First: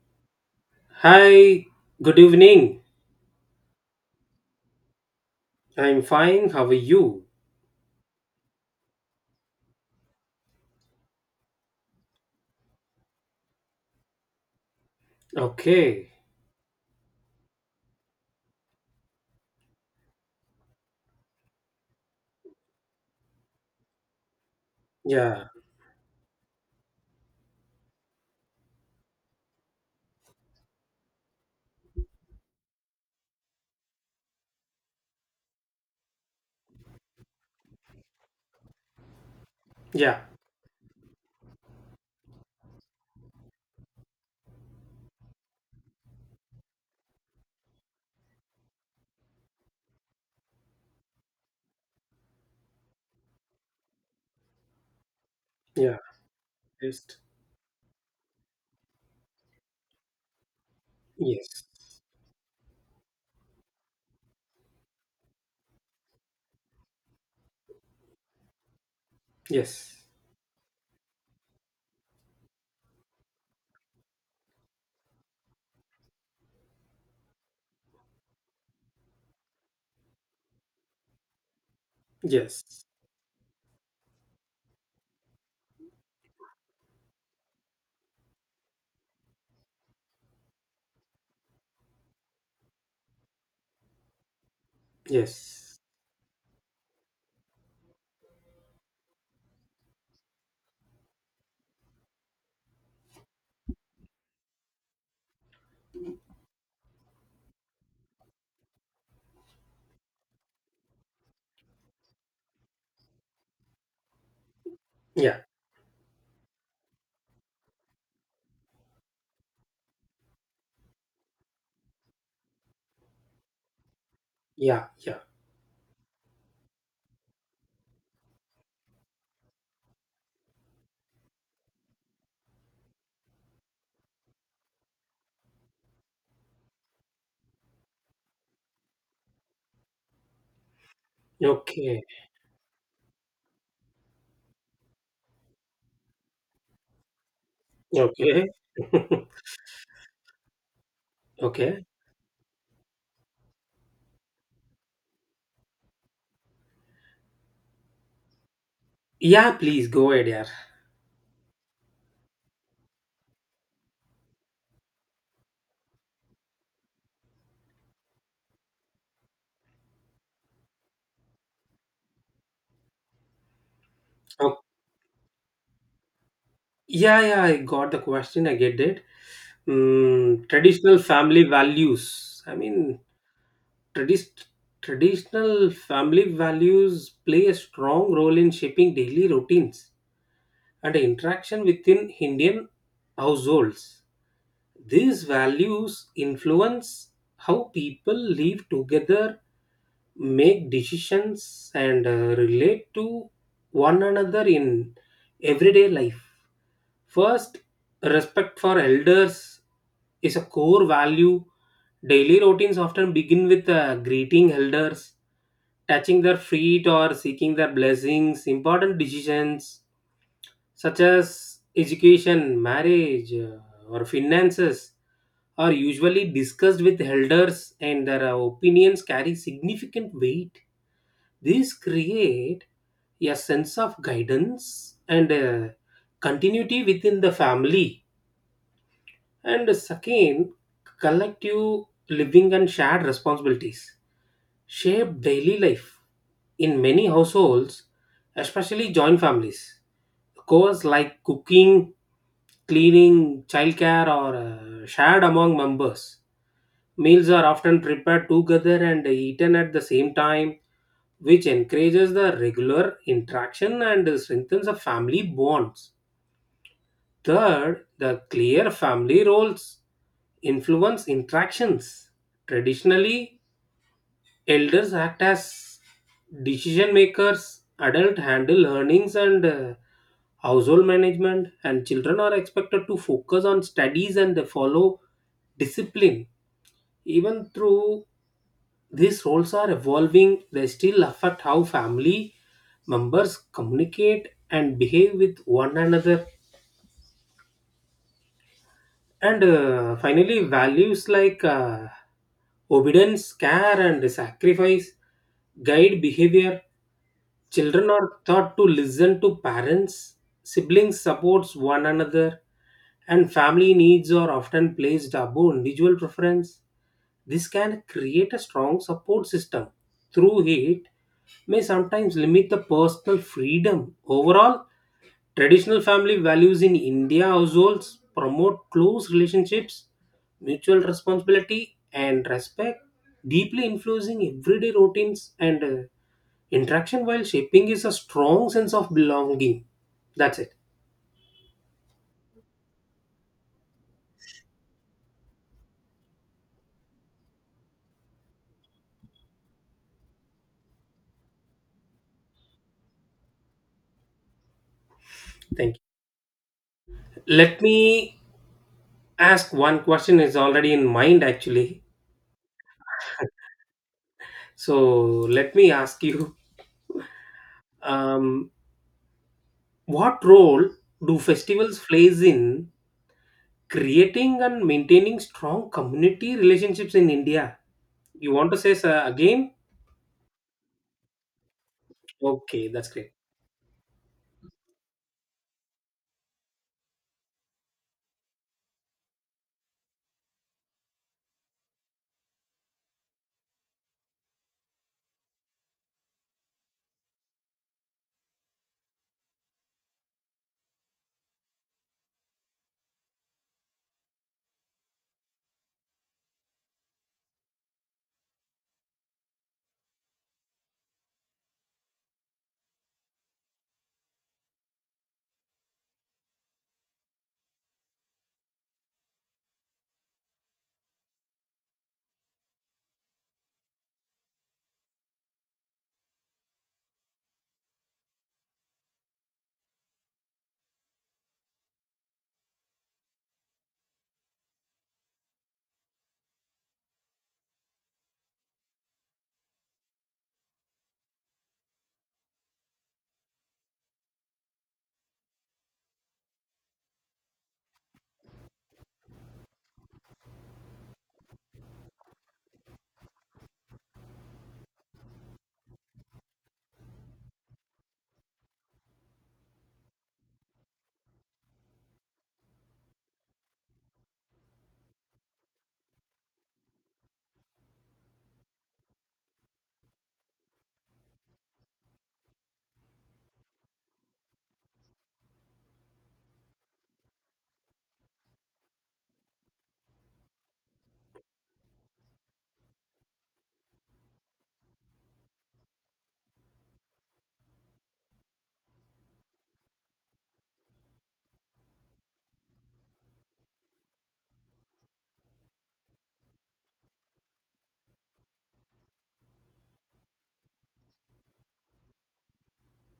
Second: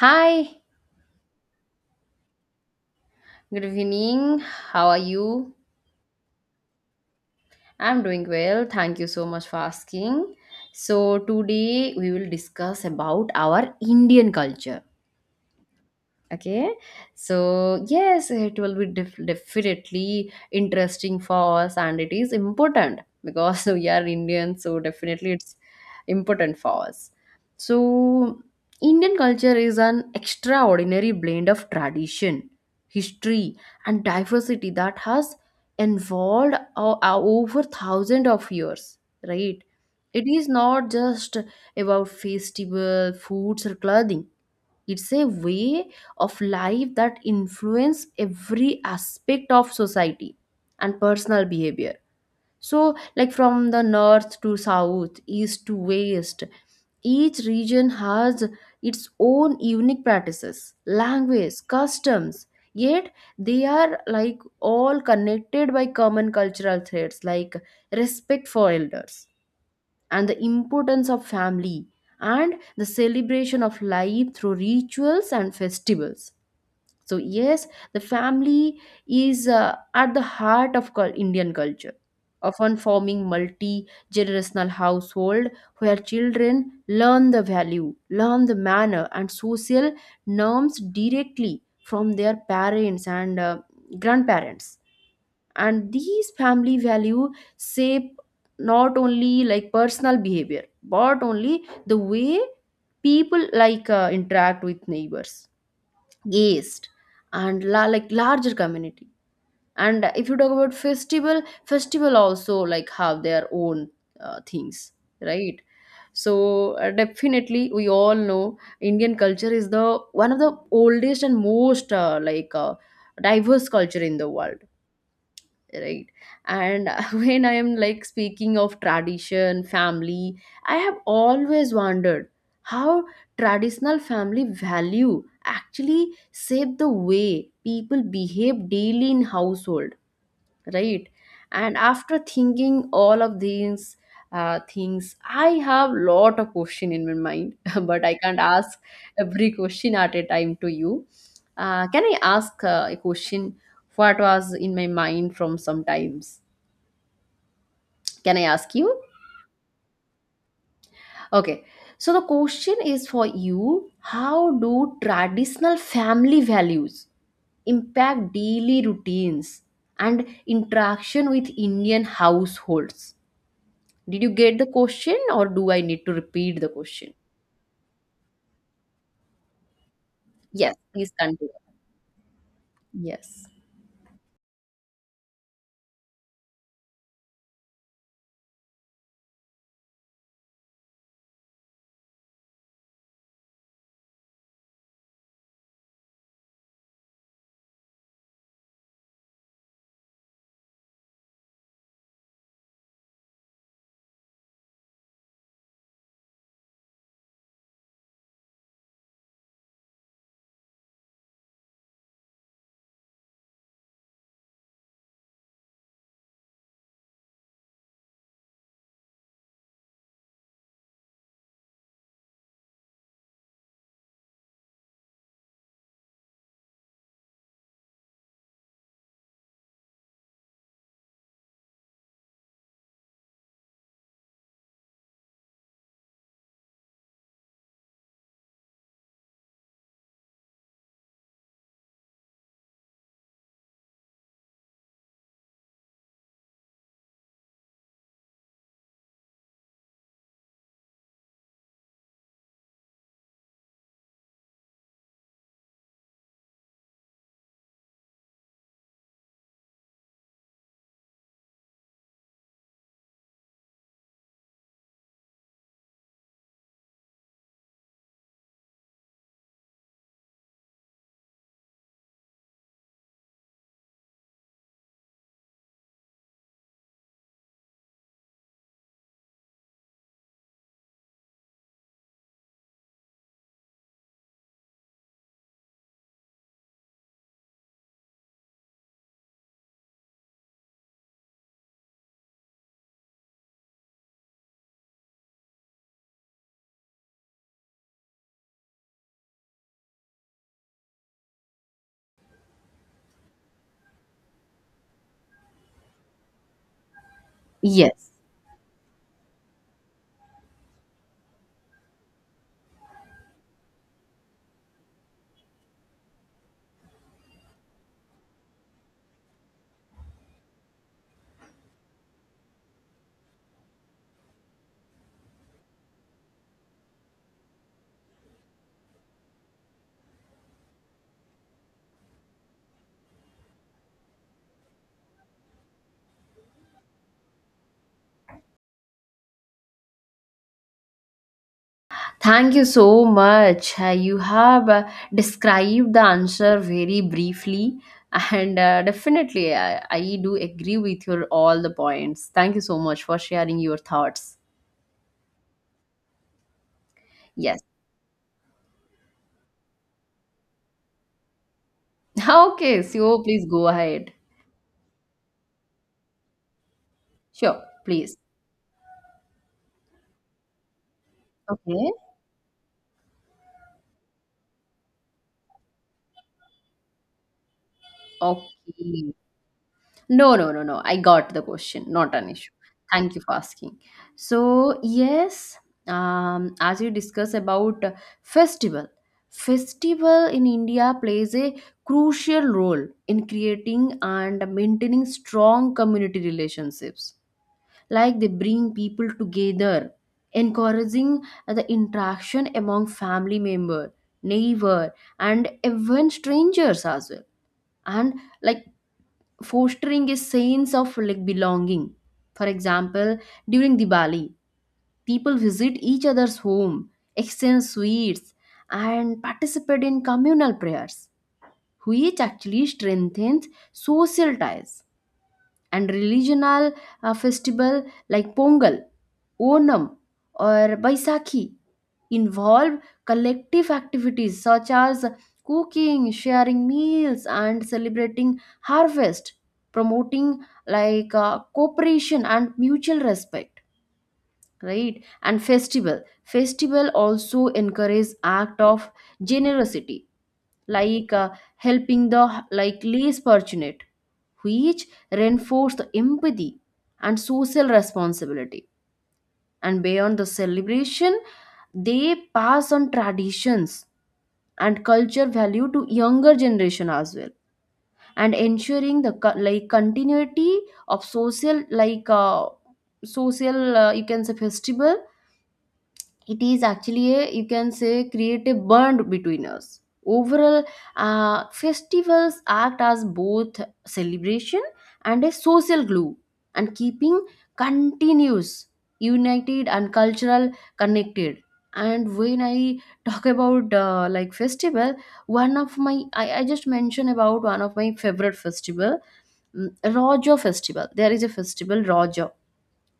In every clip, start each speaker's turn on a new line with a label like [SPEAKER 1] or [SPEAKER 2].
[SPEAKER 1] Hi,
[SPEAKER 2] Hi, good evening.
[SPEAKER 1] good evening. How are you?
[SPEAKER 2] I'm fine. How are you?
[SPEAKER 1] I'm doing well. Thank you so much for asking. So, today we will discuss about our Indian culture.
[SPEAKER 2] Okay.
[SPEAKER 1] Okay, so yes, it will be definitely interesting for us, and it is important because we are Indian, so definitely
[SPEAKER 2] Yeah.
[SPEAKER 1] it's important for us. So Indian culture is an extraordinary blend of tradition, history, and diversity that has evolved over thousands of years, right?
[SPEAKER 2] Yeah.
[SPEAKER 1] It is not just about festival foods or clothing. It's a way of life that influence every aspect of society and personal behavior. So, like, from the north to south, east to
[SPEAKER 2] Yeah.
[SPEAKER 1] west,
[SPEAKER 2] Just
[SPEAKER 1] each region has its own unique practices, language,
[SPEAKER 2] yes.
[SPEAKER 1] customs, yet they are, like, all connected by common cultural threads like respect for elders
[SPEAKER 2] Yes.
[SPEAKER 1] and the importance of family and the celebration of life through rituals and festivals. So, yes, the family is at the heart of Indian culture, often
[SPEAKER 2] Yes.
[SPEAKER 1] forming multi generational household where children learn the value, learn the manner, and social norms directly from their parents and grandparents.
[SPEAKER 2] Yes.
[SPEAKER 1] And these family value shape not only like personal behavior but only the way people, like, interact with neighbors, guest, and like larger community. And if you talk about festival also, like, have their own things,
[SPEAKER 2] Yeah.
[SPEAKER 1] right? So definitely, we all know Indian culture is the one of the oldest and most diverse culture in the world,
[SPEAKER 2] Yeah. Yeah.
[SPEAKER 1] right? And when I am, like, speaking of tradition, family, I have always wondered how traditional family value actually shape the way people behave daily in household, right? And
[SPEAKER 2] Okay.
[SPEAKER 1] after thinking all of these things, I have lot of question in my mind, but I can't
[SPEAKER 2] Okay.
[SPEAKER 1] ask every question at a time to you.
[SPEAKER 2] Okay.
[SPEAKER 1] Can I ask a question what was in my mind from sometimes? Can I ask you?
[SPEAKER 2] Yeah, please go ahead, yeah.
[SPEAKER 1] Okay, so the question is for you, how do traditional family values impact daily routines and interaction with Indian households? Did you get
[SPEAKER 2] Oh,
[SPEAKER 1] the question or do I need to repeat the question?
[SPEAKER 2] yeah, yeah, I got the question. I get it. Mm,
[SPEAKER 1] Yes,
[SPEAKER 2] traditional
[SPEAKER 1] please
[SPEAKER 2] family
[SPEAKER 1] continue.
[SPEAKER 2] values. I mean,
[SPEAKER 1] Yes.
[SPEAKER 2] tradis traditional family values play a strong role in shaping daily routines and interaction within Indian households. These values influence how people live together, make decisions, and relate to one another in everyday life. First, respect for elders is a core value. Daily routines often begin with greeting elders, touching their feet, or seeking their blessings. Important decisions such as education, marriage, or finances, are usually discussed with elders, and their opinions carry significant weight. These create a sense of guidance and continuity within the family. And uh, second, collective living and shared responsibilities shape daily life in many households, especially joint families. Chores like cooking, cleaning, childcare, or shared among members. Meals are often prepared together and eaten at the same time, which encourages the regular interaction and strengthens the family bonds. Third, the clear family roles influence interactions. Traditionally, elders act as decision makers, adults handle earnings and household management, and children are expected to focus on studies and follow discipline. Even through these roles are evolving, they still affect how family members communicate and behave with one another. And finally, values like obedience, care, and sacrifice guide behavior. Children
[SPEAKER 1] Yes.
[SPEAKER 2] are taught to listen to parents, siblings supports one another, and family needs are often placed above individual preference. This can create a strong support system. Through it, may sometimes limit the personal freedom. Overall, traditional family values in India households promote close relationships, mutual responsibility, and respect, deeply influencing everyday routines and interaction while shaping is a strong sense of belonging. That's it.
[SPEAKER 1] Thank you so much. You have described the answer very briefly, and definitely, I do agree with your all the points. Thank you so much for sharing your thoughts.
[SPEAKER 2] Thank you.
[SPEAKER 1] Yes.
[SPEAKER 2] Let me ask one question is already in mind actually.
[SPEAKER 1] Okay, so please go ahead.
[SPEAKER 2] So let me ask you
[SPEAKER 1] Sure, please.
[SPEAKER 2] um, what role do festivals
[SPEAKER 1] Okay.
[SPEAKER 2] plays in creating and maintaining strong community relationships in India? You want to say
[SPEAKER 1] Okay.
[SPEAKER 2] a game?
[SPEAKER 1] No, no, no, no. I got the question. Not an issue.
[SPEAKER 2] Okay, that's great.
[SPEAKER 1] Thank you for asking. So, yes, as you discuss about festival, festival in India plays a crucial role in creating and maintaining strong community relationships. Like, they bring people together, encouraging the interaction among family member, neighbor, and even strangers as well. And like fostering a sense of, like, belonging. For example, during Diwali, people visit each other's home, exchange sweets, and participate in communal prayers, which actually strengthens social ties. And religional festival like Pongal, Onam, or Baisakhi involve collective activities such as cooking, sharing meals, and celebrating harvest, promoting, like, cooperation and mutual respect, right? And festival. Festival also encourage act of generosity, like helping the, like, less fortunate, which reinforce the empathy and social responsibility, and beyond the celebration they pass on traditions and culture value to younger generation as well, and ensuring the like continuity of social, like, social, you can say festival, it is actually a, you can say, create a bond between us. Overall, festivals act as both celebration and a social glue, and keeping continuous united and cultural connected. And when I talk about like festival, one of my, I just mentioned about one of my favorite festival, raja festival, there is a festival raja,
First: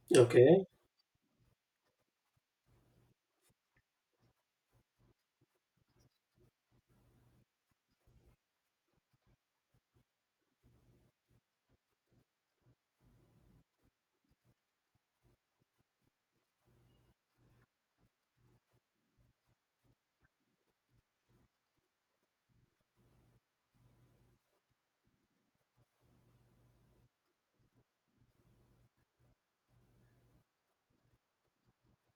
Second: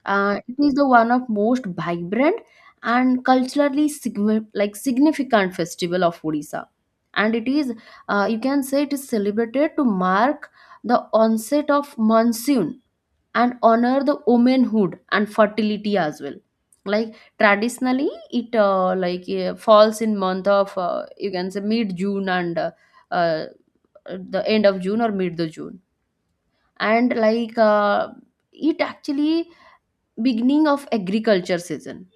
[SPEAKER 1] it
[SPEAKER 2] Okay.
[SPEAKER 1] is the one of most vibrant and culturally like significant festival of Odisha, and it is you can say it is celebrated to mark the onset of monsoon and honor the womanhood and fertility as well. Like, traditionally, it falls in month of you can say mid June, and uh, the end of June or mid the June, and, like, it actually beginning of agriculture season,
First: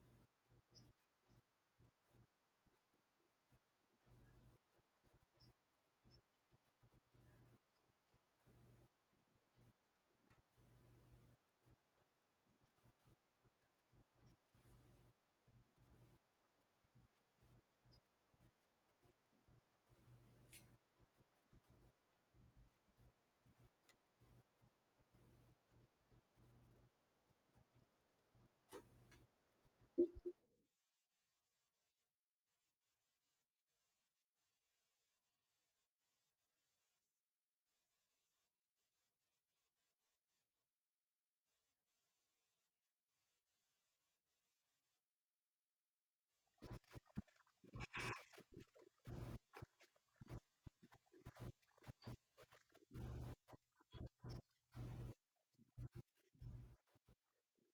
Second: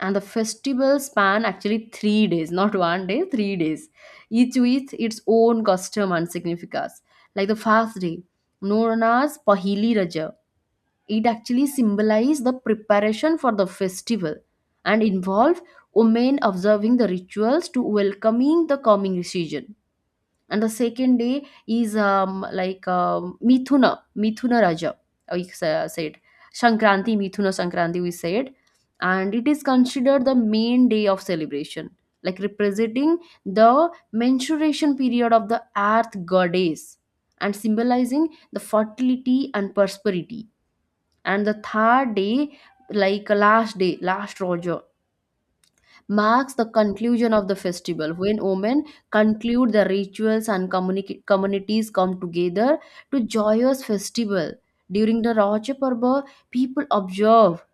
[SPEAKER 1] and the festival span actually 3 days, not one day, 3 days, each with its own custom and significance, like the fast day known as pahili raja. It actually symbolizes the preparation for the festival and involve women observing the rituals to welcoming the coming season. And the second day is, like, Mithuna, Mithuna Raja. We said Sankranti, Mithuna Sankranti, we said, and it is considered the main day of celebration, like representing the menstruation period of the earth goddess and symbolizing the fertility and prosperity. And the third day, like last day, last Raja marks the conclusion of the festival when women conclude the rituals and communities come together to joyous festival during the raja parva. People observe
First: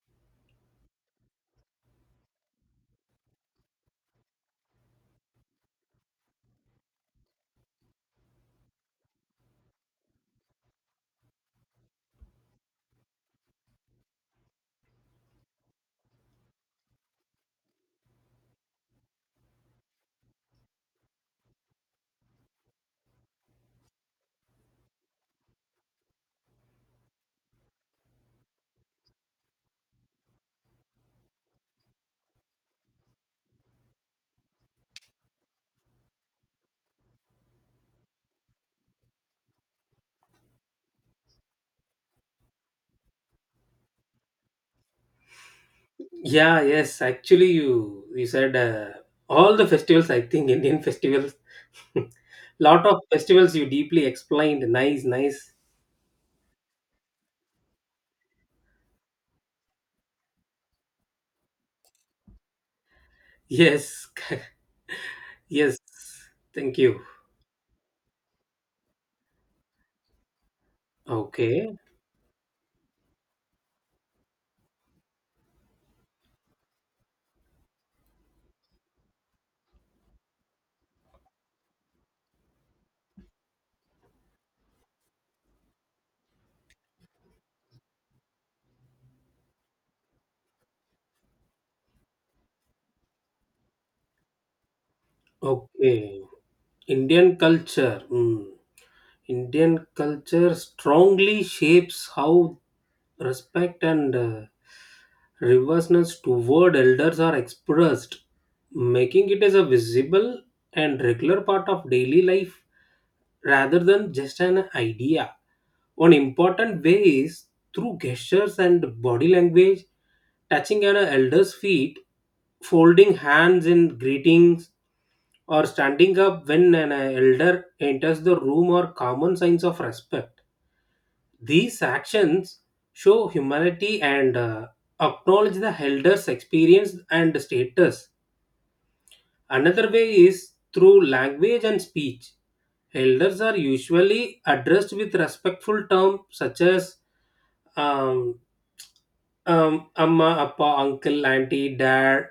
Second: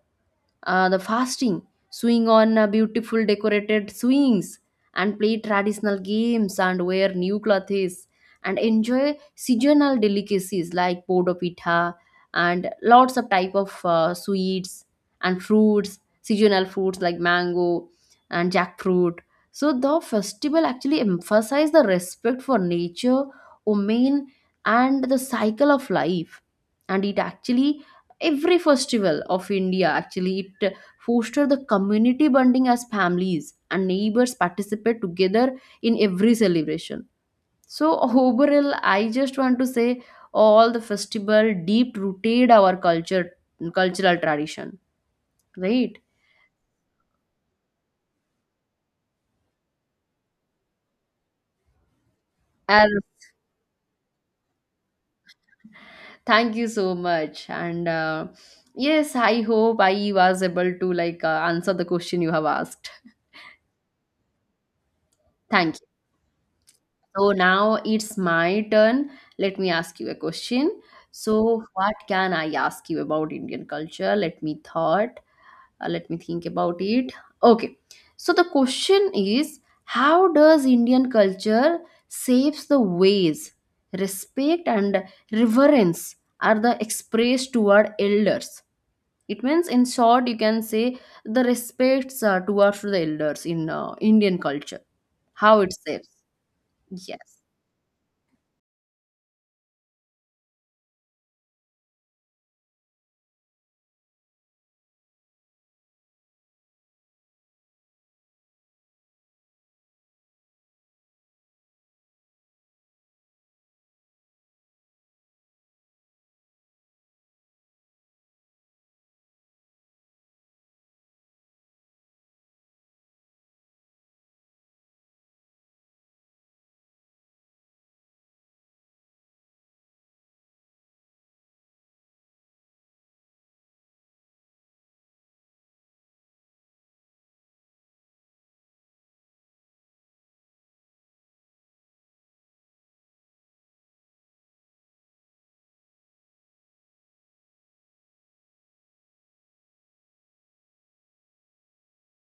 [SPEAKER 1] the fasting, swing on beautiful decorated swings, and play traditional games and wear new clothes and enjoy seasonal delicacies like podo pitha and lots of type of sweets and fruits, seasonal fruits like mango and jackfruit. So the festival actually emphasize the respect for nature, women, and the cycle of life, and it actually every festival of India actually it foster the community bonding as families and neighbors participate together in every celebration. So overall I just want to say all the festival deep rooted our culture, cultural tradition, right?
[SPEAKER 2] Yeah, yes. Actually, you said all the festivals. I think Indian festivals. Lot
[SPEAKER 1] And
[SPEAKER 2] of festivals you deeply explained. Nice, nice.
[SPEAKER 1] thank you so much, and yes, I hope I was able to, like, answer the question you have asked.
[SPEAKER 2] Yes,
[SPEAKER 1] Thank
[SPEAKER 2] yes.
[SPEAKER 1] you.
[SPEAKER 2] Thank you.
[SPEAKER 1] So now it's my turn. Let me ask you a question. So
[SPEAKER 2] Okay,
[SPEAKER 1] what can I ask you about Indian culture? Let me thought. Let me think about it. Okay. So the question is, how does Indian culture shapes the ways respect and reverence are the expressed toward elders? It means, in short, you can say the respects towards the elders in Indian culture. How it shapes?
[SPEAKER 2] okay. Indian
[SPEAKER 1] Yes.
[SPEAKER 2] culture. Hmm. Indian culture strongly shapes how respect and reverseness toward elders are expressed, making it as a visible and regular part of daily life rather than just an idea. One important way is through gestures and body language, touching an elder's feet, folding hands in greetings, or standing up when an elder enters the room are common signs of respect. These actions show humility and acknowledge the elders' experience and status. Another way is through language and speech. Elders are usually addressed with respectful terms such as um, amma, appa, uncle, auntie, dad,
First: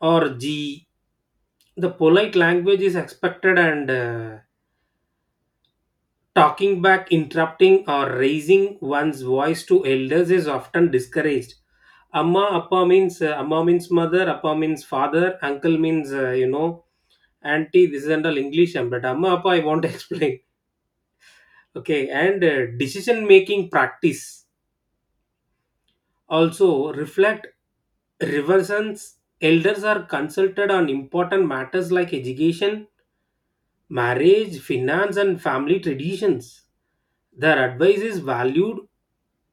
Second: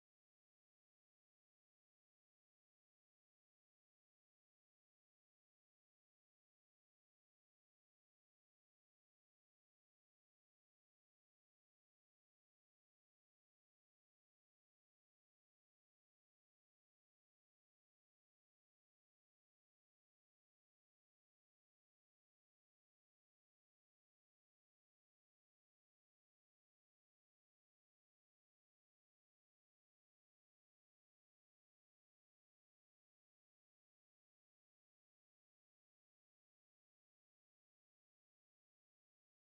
[SPEAKER 2] or G. The polite language is expected, and talking back, interrupting, or raising one's voice to elders is often discouraged. Amma appa means amma means mother, appa means father, uncle means auntie, this is under English, but amma appa I want to explain. Okay, and decision making practice also reflect reverence. Elders are consulted on important matters like education, marriage, finance, and family traditions. Their advice is valued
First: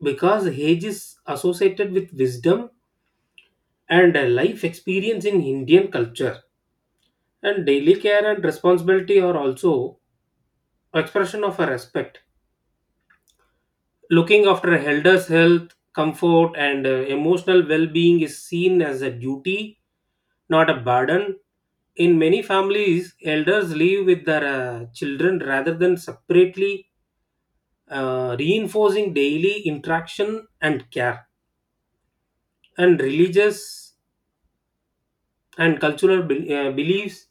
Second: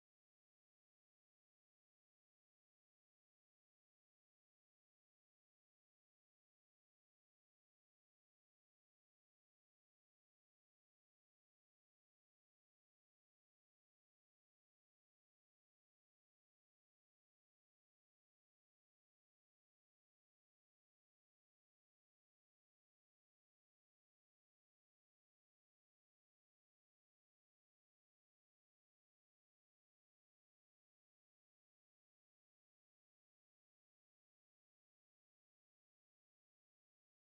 [SPEAKER 2] because age is associated with wisdom and life experience in Indian culture. And daily care and responsibility are also expression of a respect. Looking after a elders' health, comfort, and emotional well-being is seen as a duty, not a burden. In many families, elders live with their children rather than separately, reinforcing daily interaction and care. And religious and cultural beliefs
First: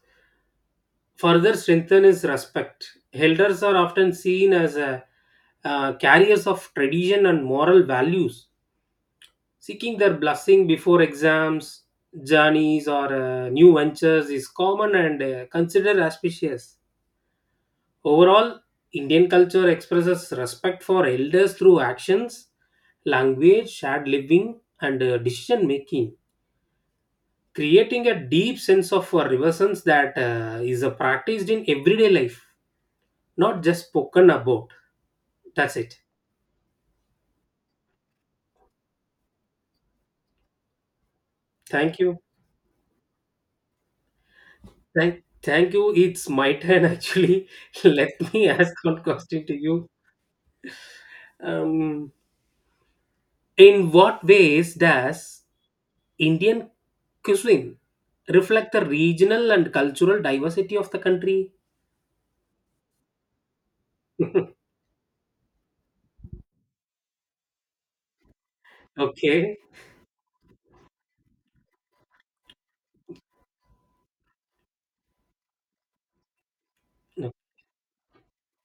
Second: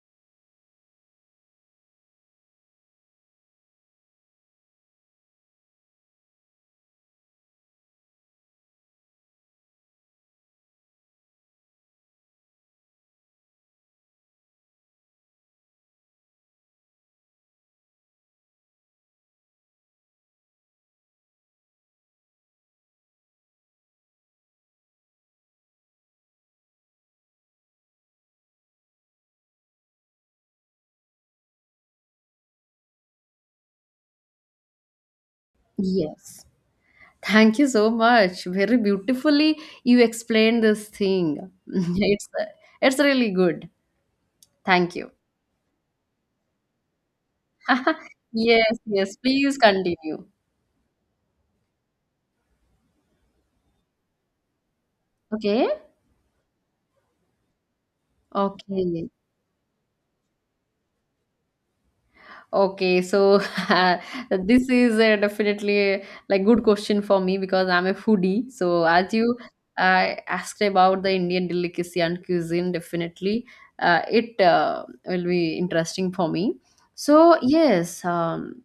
[SPEAKER 2] further strengthen is respect. Elders are often seen as a, carriers of tradition and moral values. Seeking their blessing before exams, journeys, or new ventures is common and considered auspicious. Overall, Indian culture expresses respect for elders through actions, language, shared living, and decision making, creating a deep sense of reverence that is practiced in everyday life, not just spoken about. That's it.
[SPEAKER 1] Yes. Thank you so much. Very beautifully you explained this thing.
[SPEAKER 2] Thank you.
[SPEAKER 1] It's it's really good. Thank you.
[SPEAKER 2] Thank you. It's my turn actually. Let me ask
[SPEAKER 1] Yes,
[SPEAKER 2] one
[SPEAKER 1] yes.
[SPEAKER 2] question to
[SPEAKER 1] Please
[SPEAKER 2] you.
[SPEAKER 1] continue.
[SPEAKER 2] Um, in what ways does
[SPEAKER 1] Okay.
[SPEAKER 2] Indian cuisine reflect the
[SPEAKER 1] Okay.
[SPEAKER 2] regional and cultural diversity of the country?
[SPEAKER 1] Okay. So, this is definitely a, like, good question for me because I'm a foodie. So as you
[SPEAKER 2] Okay.
[SPEAKER 1] asked about the Indian delicacy and cuisine, definitely it will be interesting for me.
[SPEAKER 2] No.
[SPEAKER 1] So yes.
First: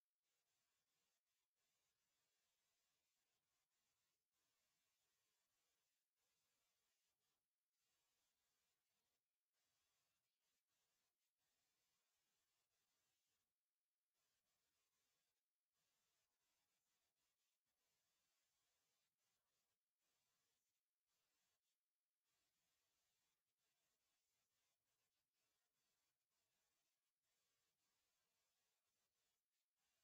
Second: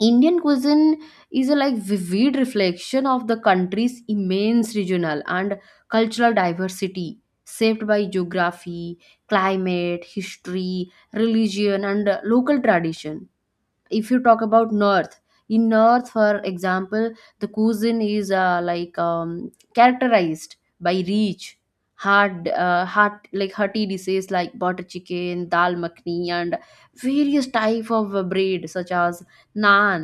[SPEAKER 1] Indian cuisine is a like vivid reflection of the country's immense regional and cultural diversity, shaped by geography, climate, history, religion, and local tradition. If you talk about north, in north, for example, the cuisine is characterized by rich, hard, hot, like, hearty dishes like butter chicken, dal makhni, and various type of bread such as naan,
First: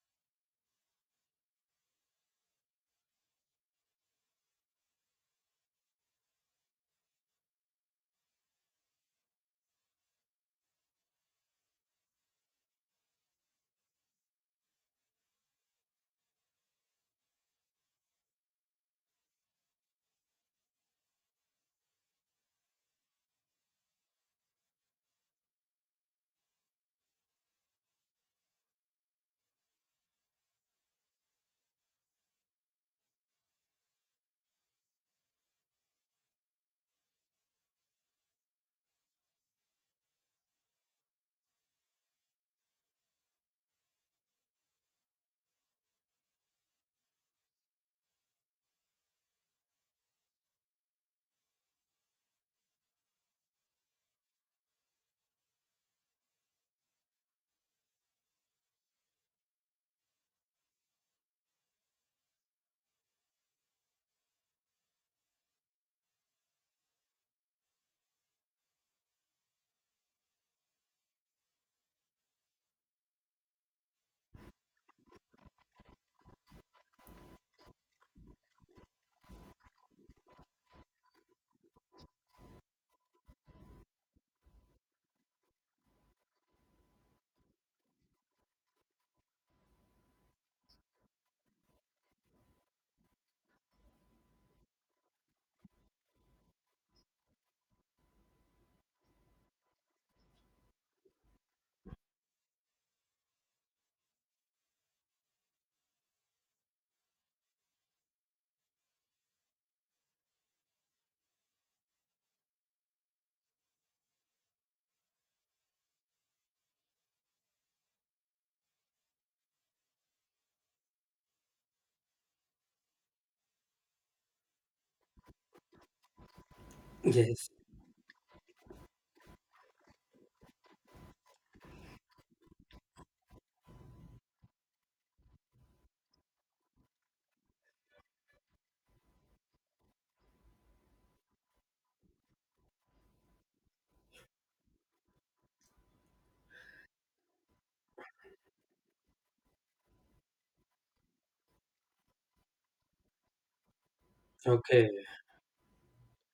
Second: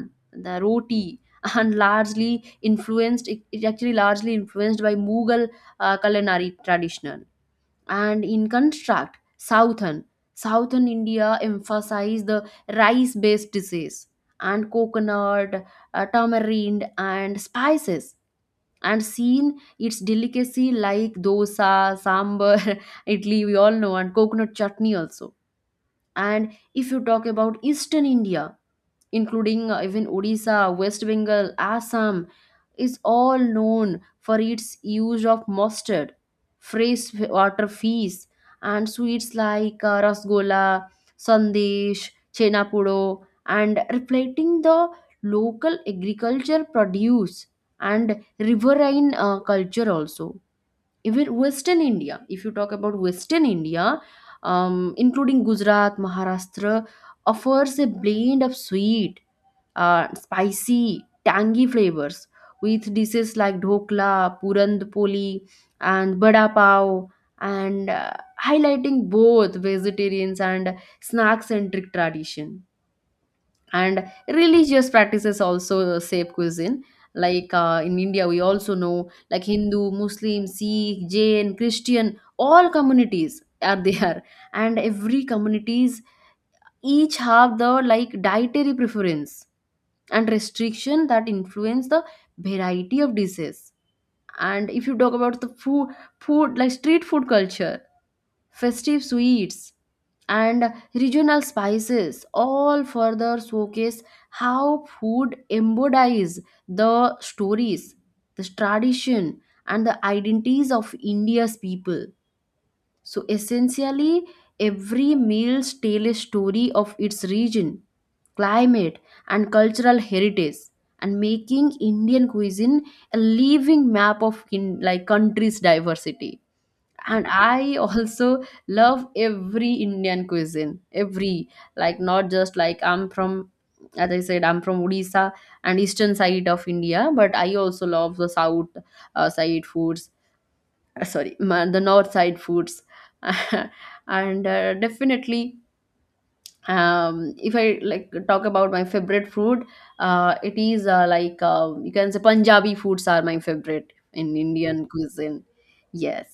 [SPEAKER 1] the roti, and largely influenced, it actually largely influenced by Mughal culinary tradition. And in contrast, southern southern India emphasize the rice based dishes and coconut, tamarind, and spices, and seen its delicacy like dosa, sambar, idli, we all know, and coconut chutney also. And if you talk about eastern India, including even Odisha, West Bengal, Assam, is all known for its use of mustard, fresh water fish, and sweets like rasgola, sandesh, chenapudo, and reflecting the local agriculture produce and riverine culture also. Even Western India, if you talk about Western India, including Gujarat, Maharashtra, offers a blend of sweet, spicy, tangy flavors with dishes like dhokla, puran poli, and bada pav, and highlighting both vegetarians and snack-centric tradition. And religious practices also shape cuisine. Like, in India, we also know, like, Hindu, Muslim, Sikh, Jain, Christian, all communities are there, and every communities each have the like dietary preference and restriction that influence the variety of dishes. And if you talk about the food, food like street food culture, festive sweets, and regional spices all further showcase how food embodies the stories, the tradition, and the identities of India's people. So essentially, every meal's tells a story of its region, climate, and cultural heritage, and making Indian cuisine a living map of in, like, country's diversity. And
[SPEAKER 2] Yes.
[SPEAKER 1] I also love every Indian cuisine, every, like, not just like I'm from, as I said, I'm from Odisha and eastern side of India, but I also love the south side foods, sorry, the north side foods, and definitely if I, like, talk about my favorite food, it is you can say Punjabi foods are my favorite in Indian
[SPEAKER 2] Okay.
[SPEAKER 1] cuisine. Yes.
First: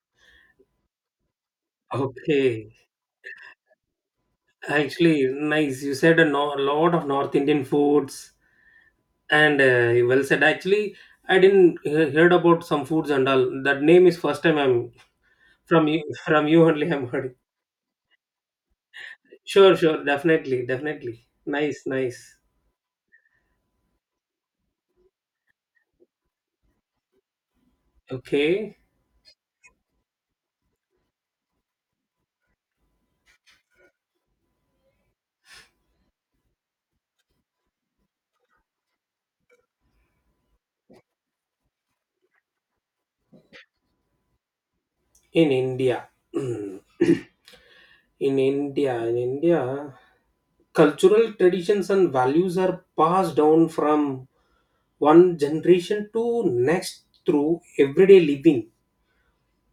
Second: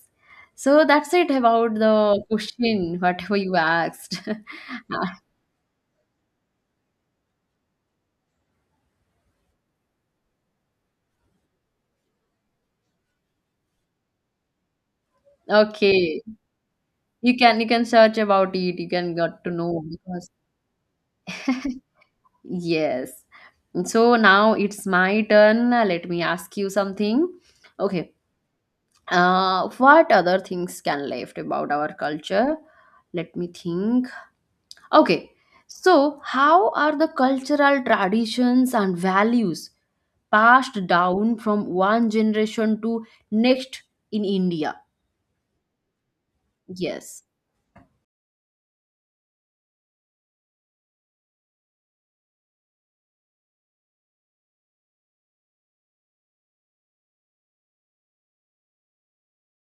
[SPEAKER 1] So that's it about the
[SPEAKER 2] Okay.
[SPEAKER 1] question, whatever you asked.
[SPEAKER 2] Actually, nice. You said a lot of North Indian foods, and well said. Actually, I didn't heard about some foods and all. That name is first time I'm from you,
[SPEAKER 1] Okay,
[SPEAKER 2] from you only I'm
[SPEAKER 1] you
[SPEAKER 2] heard.
[SPEAKER 1] can search about it, you can got to
[SPEAKER 2] Sure,
[SPEAKER 1] know,
[SPEAKER 2] sure,
[SPEAKER 1] because
[SPEAKER 2] definitely, definitely. Nice, nice.
[SPEAKER 1] yes. So now it's my turn. Let me ask you something. Okay.
[SPEAKER 2] Okay,
[SPEAKER 1] What other things can left about our culture? Let me think. Okay, so how are the cultural traditions and values passed down from one generation to next in India?
[SPEAKER 2] in India, hmm,
[SPEAKER 1] Yes.
[SPEAKER 2] in India, cultural traditions and values are passed down from one generation to next through everyday living,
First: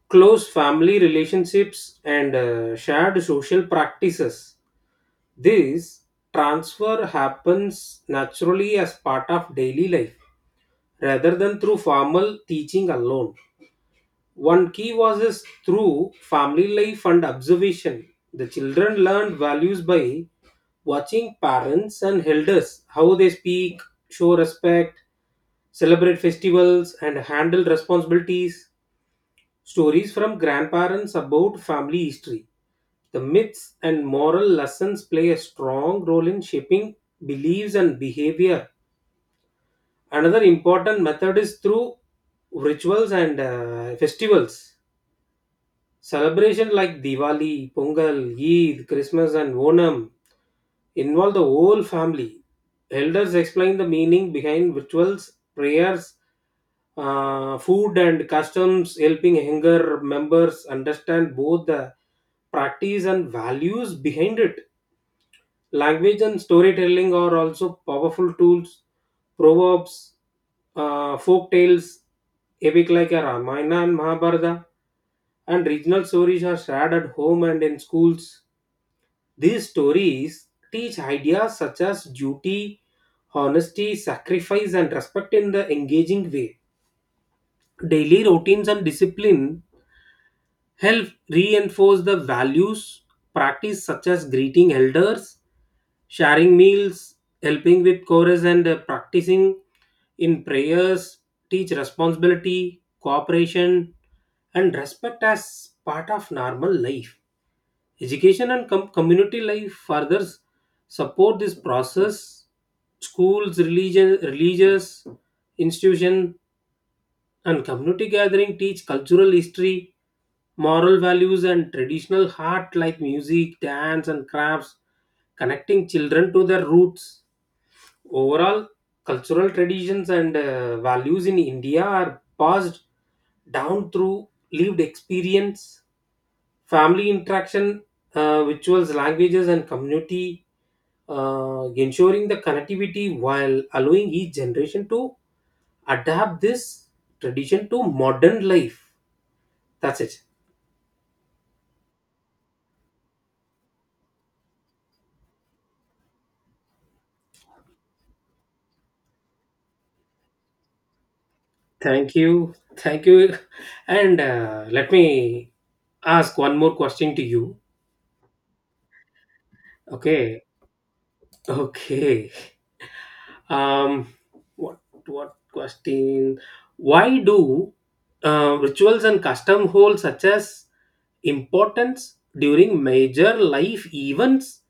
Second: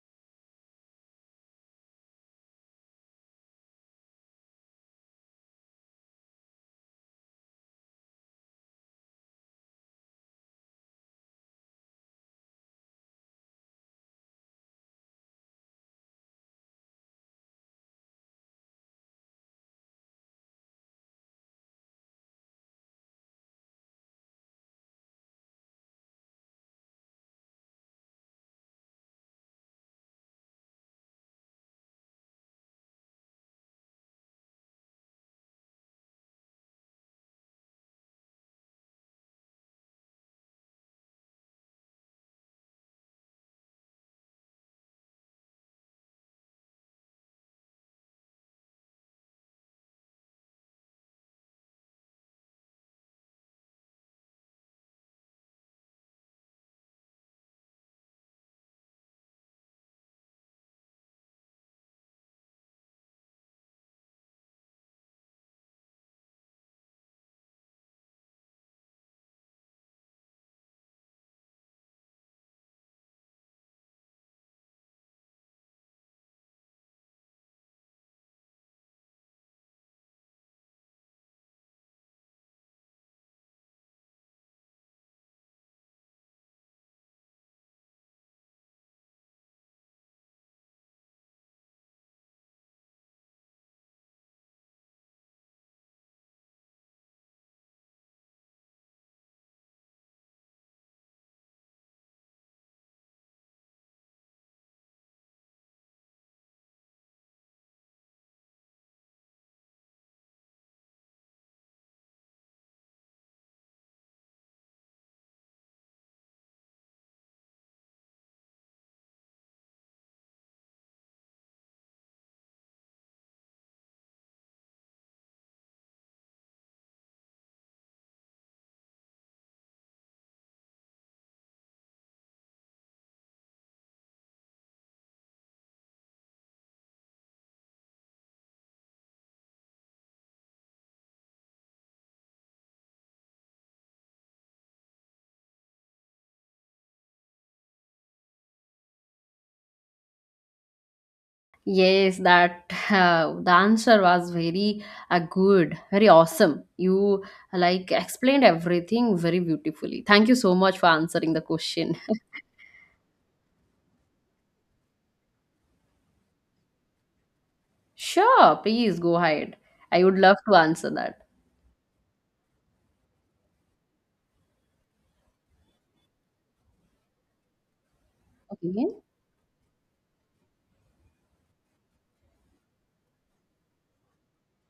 [SPEAKER 2] close family relationships, and shared social practices. This transfer happens naturally as part of daily life, rather than through formal teaching alone. One key was is through family life and observation. The children learned values by watching parents and elders, how they speak, show respect, celebrate festivals, and handle responsibilities. Stories from grandparents about family history, the myths and moral lessons play a strong role in shaping beliefs and behavior. Another important method is through rituals and festivals. Celebration like Diwali, Pongal, Eid, Christmas, and Onam involve the whole family. Elders explain the meaning behind rituals, prayers, food, and customs, helping younger members understand both the practice and values behind it. Language and storytelling are also powerful tools. Proverbs, folk tales, epic like a Ramayana and Mahabharata, and regional stories are shared at home and in schools. These stories teach ideas such as duty, honesty, sacrifice, and respect in the engaging way. Daily routines and discipline help reinforce the values practice, such as greeting elders, sharing meals, helping with chorus, and practicing in prayers, teach responsibility, cooperation, and respect as part of normal life. Education and community life further support this process. Schools, religion religious institution, and community gathering teach cultural history, moral values, and traditional art like music, dance, and crafts, connecting children to their roots. Overall, cultural traditions and values in India are passed down through lived experience, family interaction, rituals, languages, and community, ensuring the connectivity while allowing each generation to adapt this tradition to modern life. That's it.
[SPEAKER 1] Yes, that the answer was very good, very awesome. You like explained everything very beautifully. Thank you so much for answering the question.
[SPEAKER 2] Thank you. Thank you. And let me ask one more question to you.
[SPEAKER 1] Sure, please go ahead. I would love
[SPEAKER 2] Okay.
[SPEAKER 1] to answer that.
[SPEAKER 2] Okay. Um, what what question? Why do
[SPEAKER 1] Okay.
[SPEAKER 2] rituals and custom hold such as importance during major life events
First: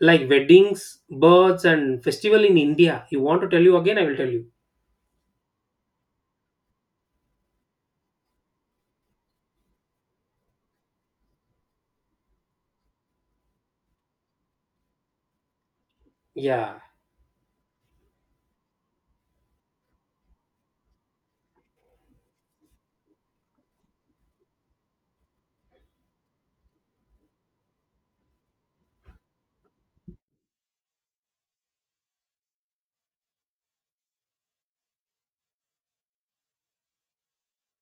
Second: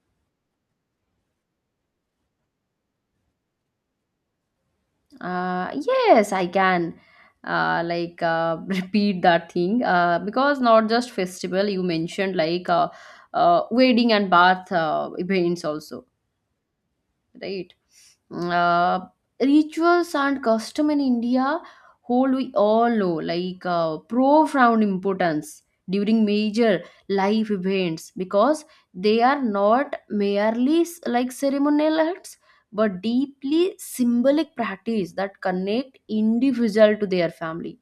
[SPEAKER 2] like weddings, births and festival in India? You want to tell you again, I will tell you.
[SPEAKER 1] Yes, I can like repeat that thing because not just festival, you mentioned like wedding and bath events also,
[SPEAKER 2] Yeah.
[SPEAKER 1] right? Uh, Rituals and custom in India hold, we all know, like profound importance during major life events because they are not merely like ceremonial acts but deeply symbolic practice that connect individual to their family,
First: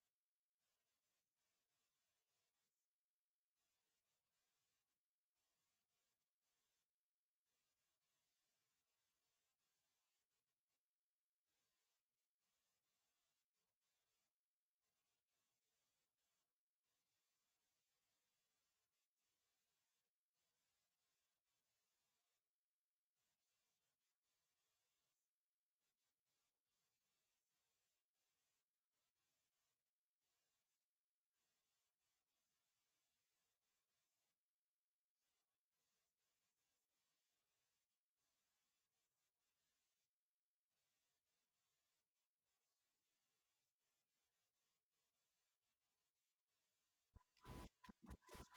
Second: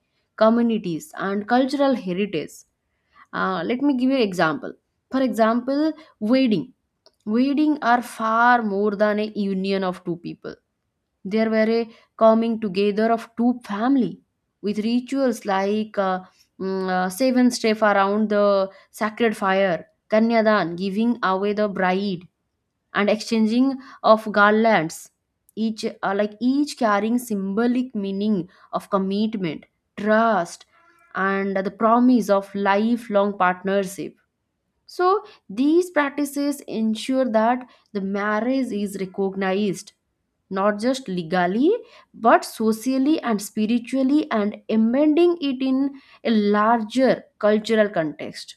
[SPEAKER 1] communities and cultural heritage. Let me give you example. For example, wedding. Wedding are far more than a union of two people. There were a coming together of two family, with rituals like seven step around the sacred fire, kanyadan, giving away the bride, and exchanging of garlands. Each carrying symbolic meaning of commitment, trust, and the promise of lifelong partnership. So, these practices ensure that the marriage is recognized not just legally but socially and spiritually, and embedding it in a larger cultural context.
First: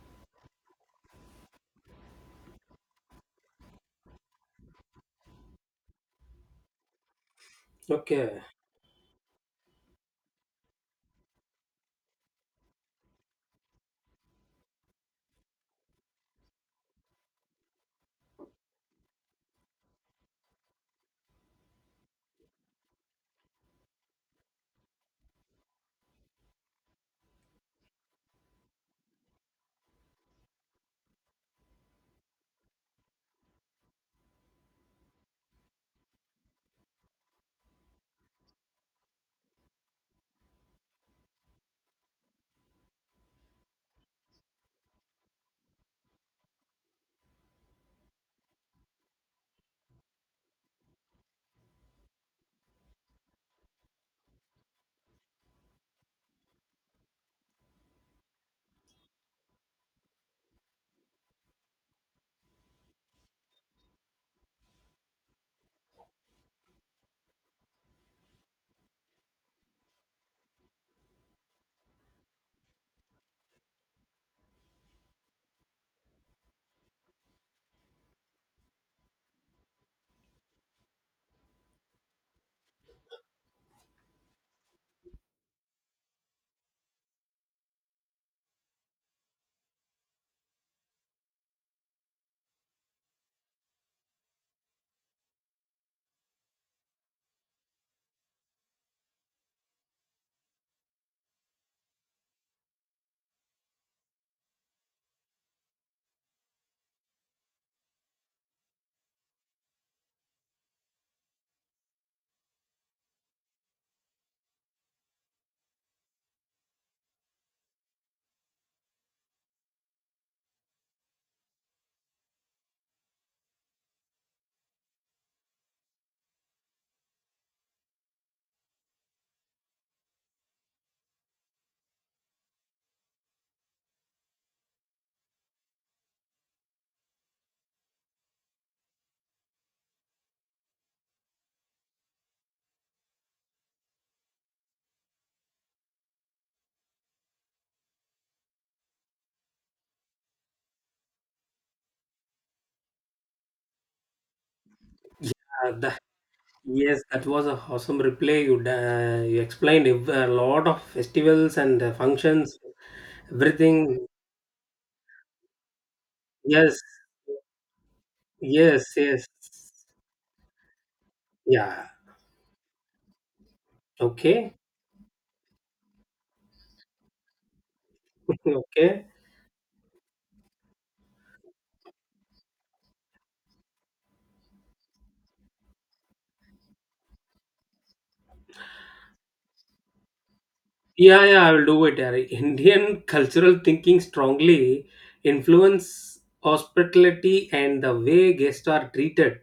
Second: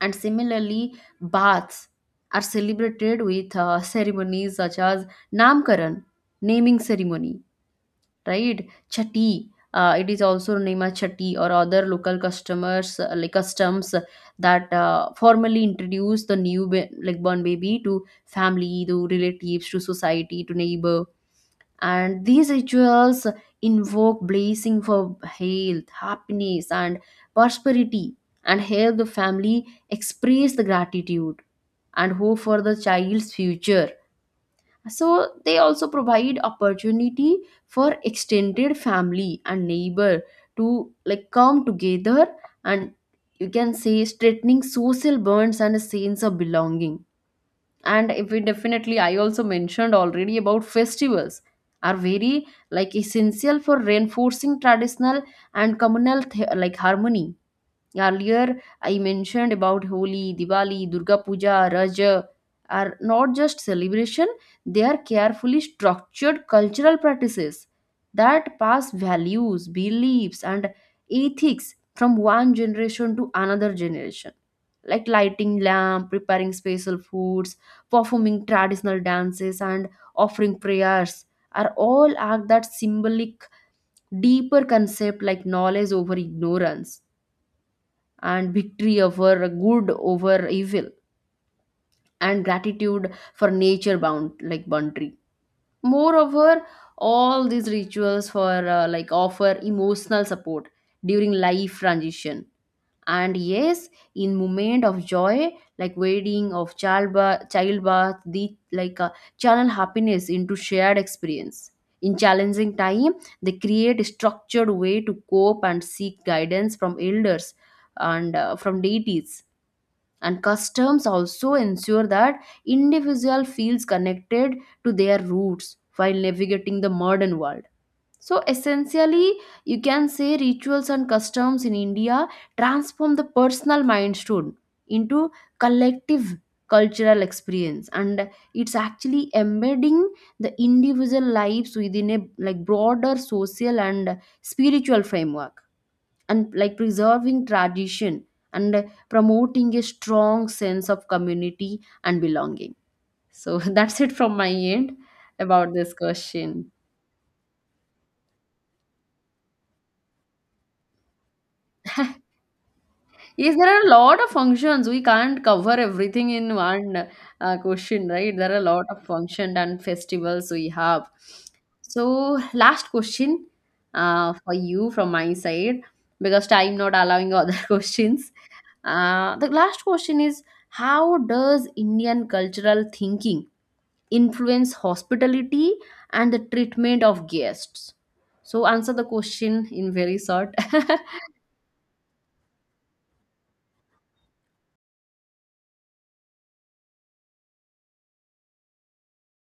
[SPEAKER 1] And similarly, baths are celebrated with ceremonies such as Namkaran, naming ceremony,
[SPEAKER 2] Okay.
[SPEAKER 1] right? Chatti, it is also named as chatti or other local customers, customs that formally introduce the like born baby to family, to relatives, to society, to neighbor. And these rituals invoke blessing for health, happiness, and prosperity, and help the family express the gratitude and hope for the child's future. So they also provide opportunity for extended family and neighbor to like come together and, you can say, strengthening social bonds and a sense of belonging. And if we definitely, I also mentioned already about festivals, are very like essential for reinforcing traditional and communal like harmony. Earlier, I mentioned about Holi, Diwali, Durga Puja, Raja are not just celebration, they are carefully structured cultural practices that pass values, beliefs, and ethics from one generation to another generation. Like lighting lamp, preparing special foods, performing traditional dances, and offering prayers are all act that symbolic deeper concept like knowledge over ignorance and victory over good over evil and gratitude for nature bound like boundary. Moreover, all these rituals for like offer emotional support during life transition. And yes, in moment of joy like wedding of childbirth, the like channel happiness into shared experience. In challenging time they create a structured way to cope and seek guidance from elders and from deities. And customs also ensure that individual feels connected to their roots while navigating the modern world. So essentially, you can say rituals and customs in India transform the personal milestone into collective cultural experience, and it's actually embedding the individual lives within a like broader social and spiritual framework, and like preserving tradition and promoting a strong sense of community and belonging. So that's it from my end
[SPEAKER 2] Yeah,
[SPEAKER 1] about this
[SPEAKER 2] the,
[SPEAKER 1] question.
[SPEAKER 2] yes, that was a awesome replay. You you explained a lot of festivals and functions,
[SPEAKER 1] Yes, there are a
[SPEAKER 2] everything.
[SPEAKER 1] lot of functions. We can't cover everything in
[SPEAKER 2] Yes,
[SPEAKER 1] one question, right? There are a lot
[SPEAKER 2] yes,
[SPEAKER 1] of
[SPEAKER 2] yes.
[SPEAKER 1] functions and festivals we have.
[SPEAKER 2] Yeah.
[SPEAKER 1] So, last question for
[SPEAKER 2] Okay.
[SPEAKER 1] you from my side, because time not allowing other questions.
[SPEAKER 2] Okay.
[SPEAKER 1] The last question is, how does Indian cultural thinking influence hospitality and the treatment of guests? So, answer the question in very short.
[SPEAKER 2] Yeah, yeah. I will do it. Ari. Indian cultural thinking strongly influence hospitality and the way guests are treated,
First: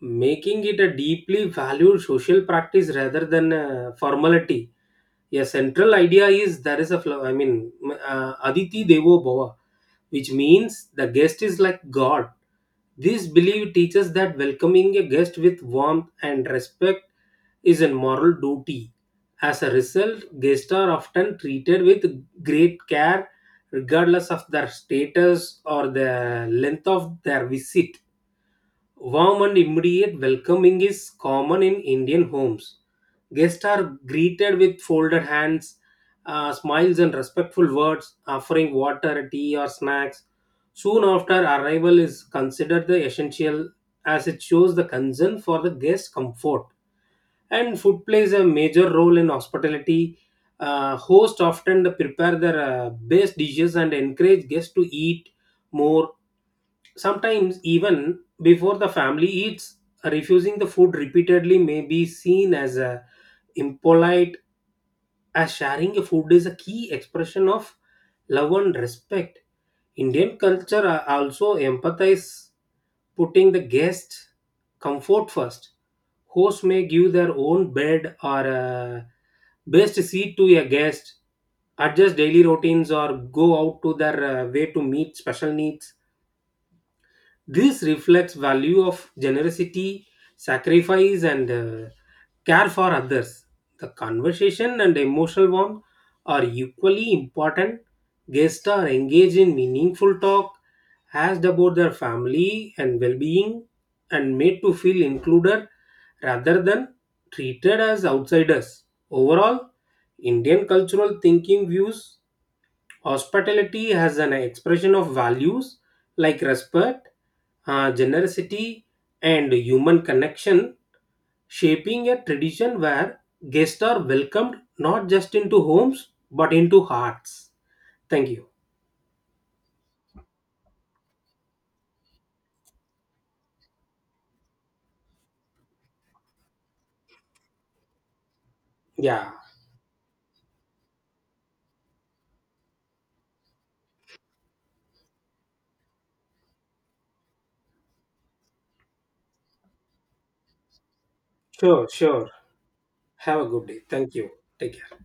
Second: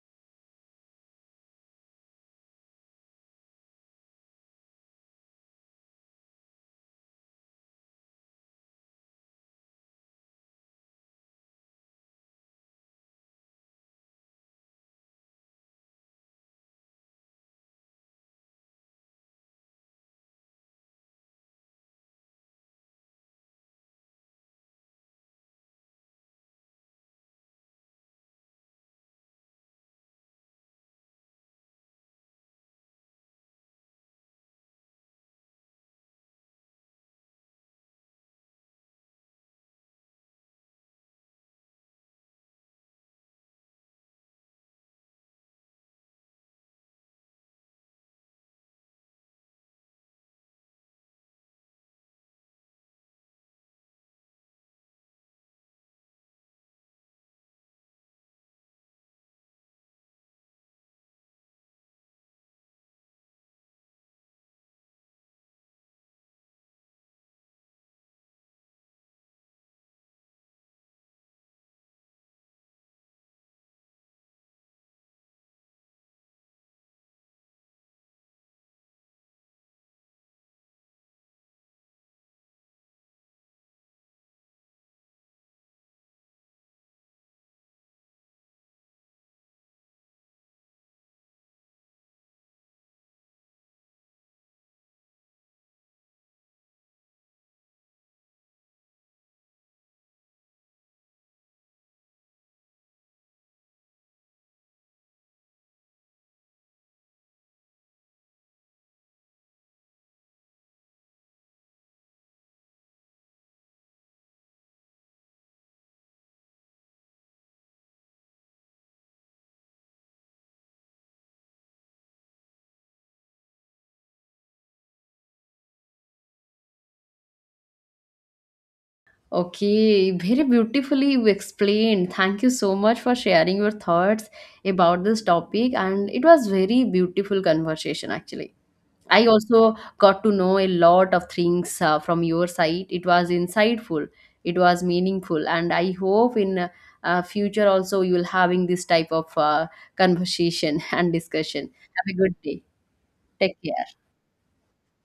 [SPEAKER 2] making it a deeply valued social practice rather than a formality. Yeah, central idea is there is a flower. I mean, Aditi Devo Bhava, which means the guest is like God. This belief teaches that welcoming a guest with warmth and respect is a moral duty. As a result, guests are often treated with great care, regardless of their status or the length of their visit. Warm and immediate welcoming is common in Indian homes. Guests are greeted with folded hands, smiles, and respectful words, offering water, tea, or snacks. Soon after arrival is considered the essential, as it shows the concern for the guest's comfort. And food plays a major role in hospitality. Hosts often prepare their best dishes and encourage guests to eat more. Sometimes, even before the family eats, refusing the food repeatedly may be seen as a impolite, as sharing a food is a key expression of love and respect. Indian culture also empathize putting the guest comfort first. Hosts may give their own bed or a best seat to a guest, adjust daily routines, or go out to their way to meet special needs. This reflects value of generosity, sacrifice, and care for others. The conversation and emotional warmth are equally important. Guests are engaged in meaningful talk, asked about their family and well-being, and made to feel included rather than treated as outsiders. Overall, Indian cultural thinking views hospitality as an expression of values like respect, generosity, and human connection, shaping a tradition where guests are welcomed not just into homes but into hearts. Thank you.
[SPEAKER 1] Okay, very beautifully you explained. Thank you so much for sharing your thoughts about this topic, and it was very beautiful conversation actually. I
[SPEAKER 2] Yeah,
[SPEAKER 1] also got to know a lot of things from your side. It was insightful, it was meaningful, and I hope in future also you will having this type of conversation and discussion.
[SPEAKER 2] sure,
[SPEAKER 1] Have a
[SPEAKER 2] sure.
[SPEAKER 1] good day.
[SPEAKER 2] Have a
[SPEAKER 1] Take
[SPEAKER 2] good day.
[SPEAKER 1] care.
[SPEAKER 2] Thank you. Take care.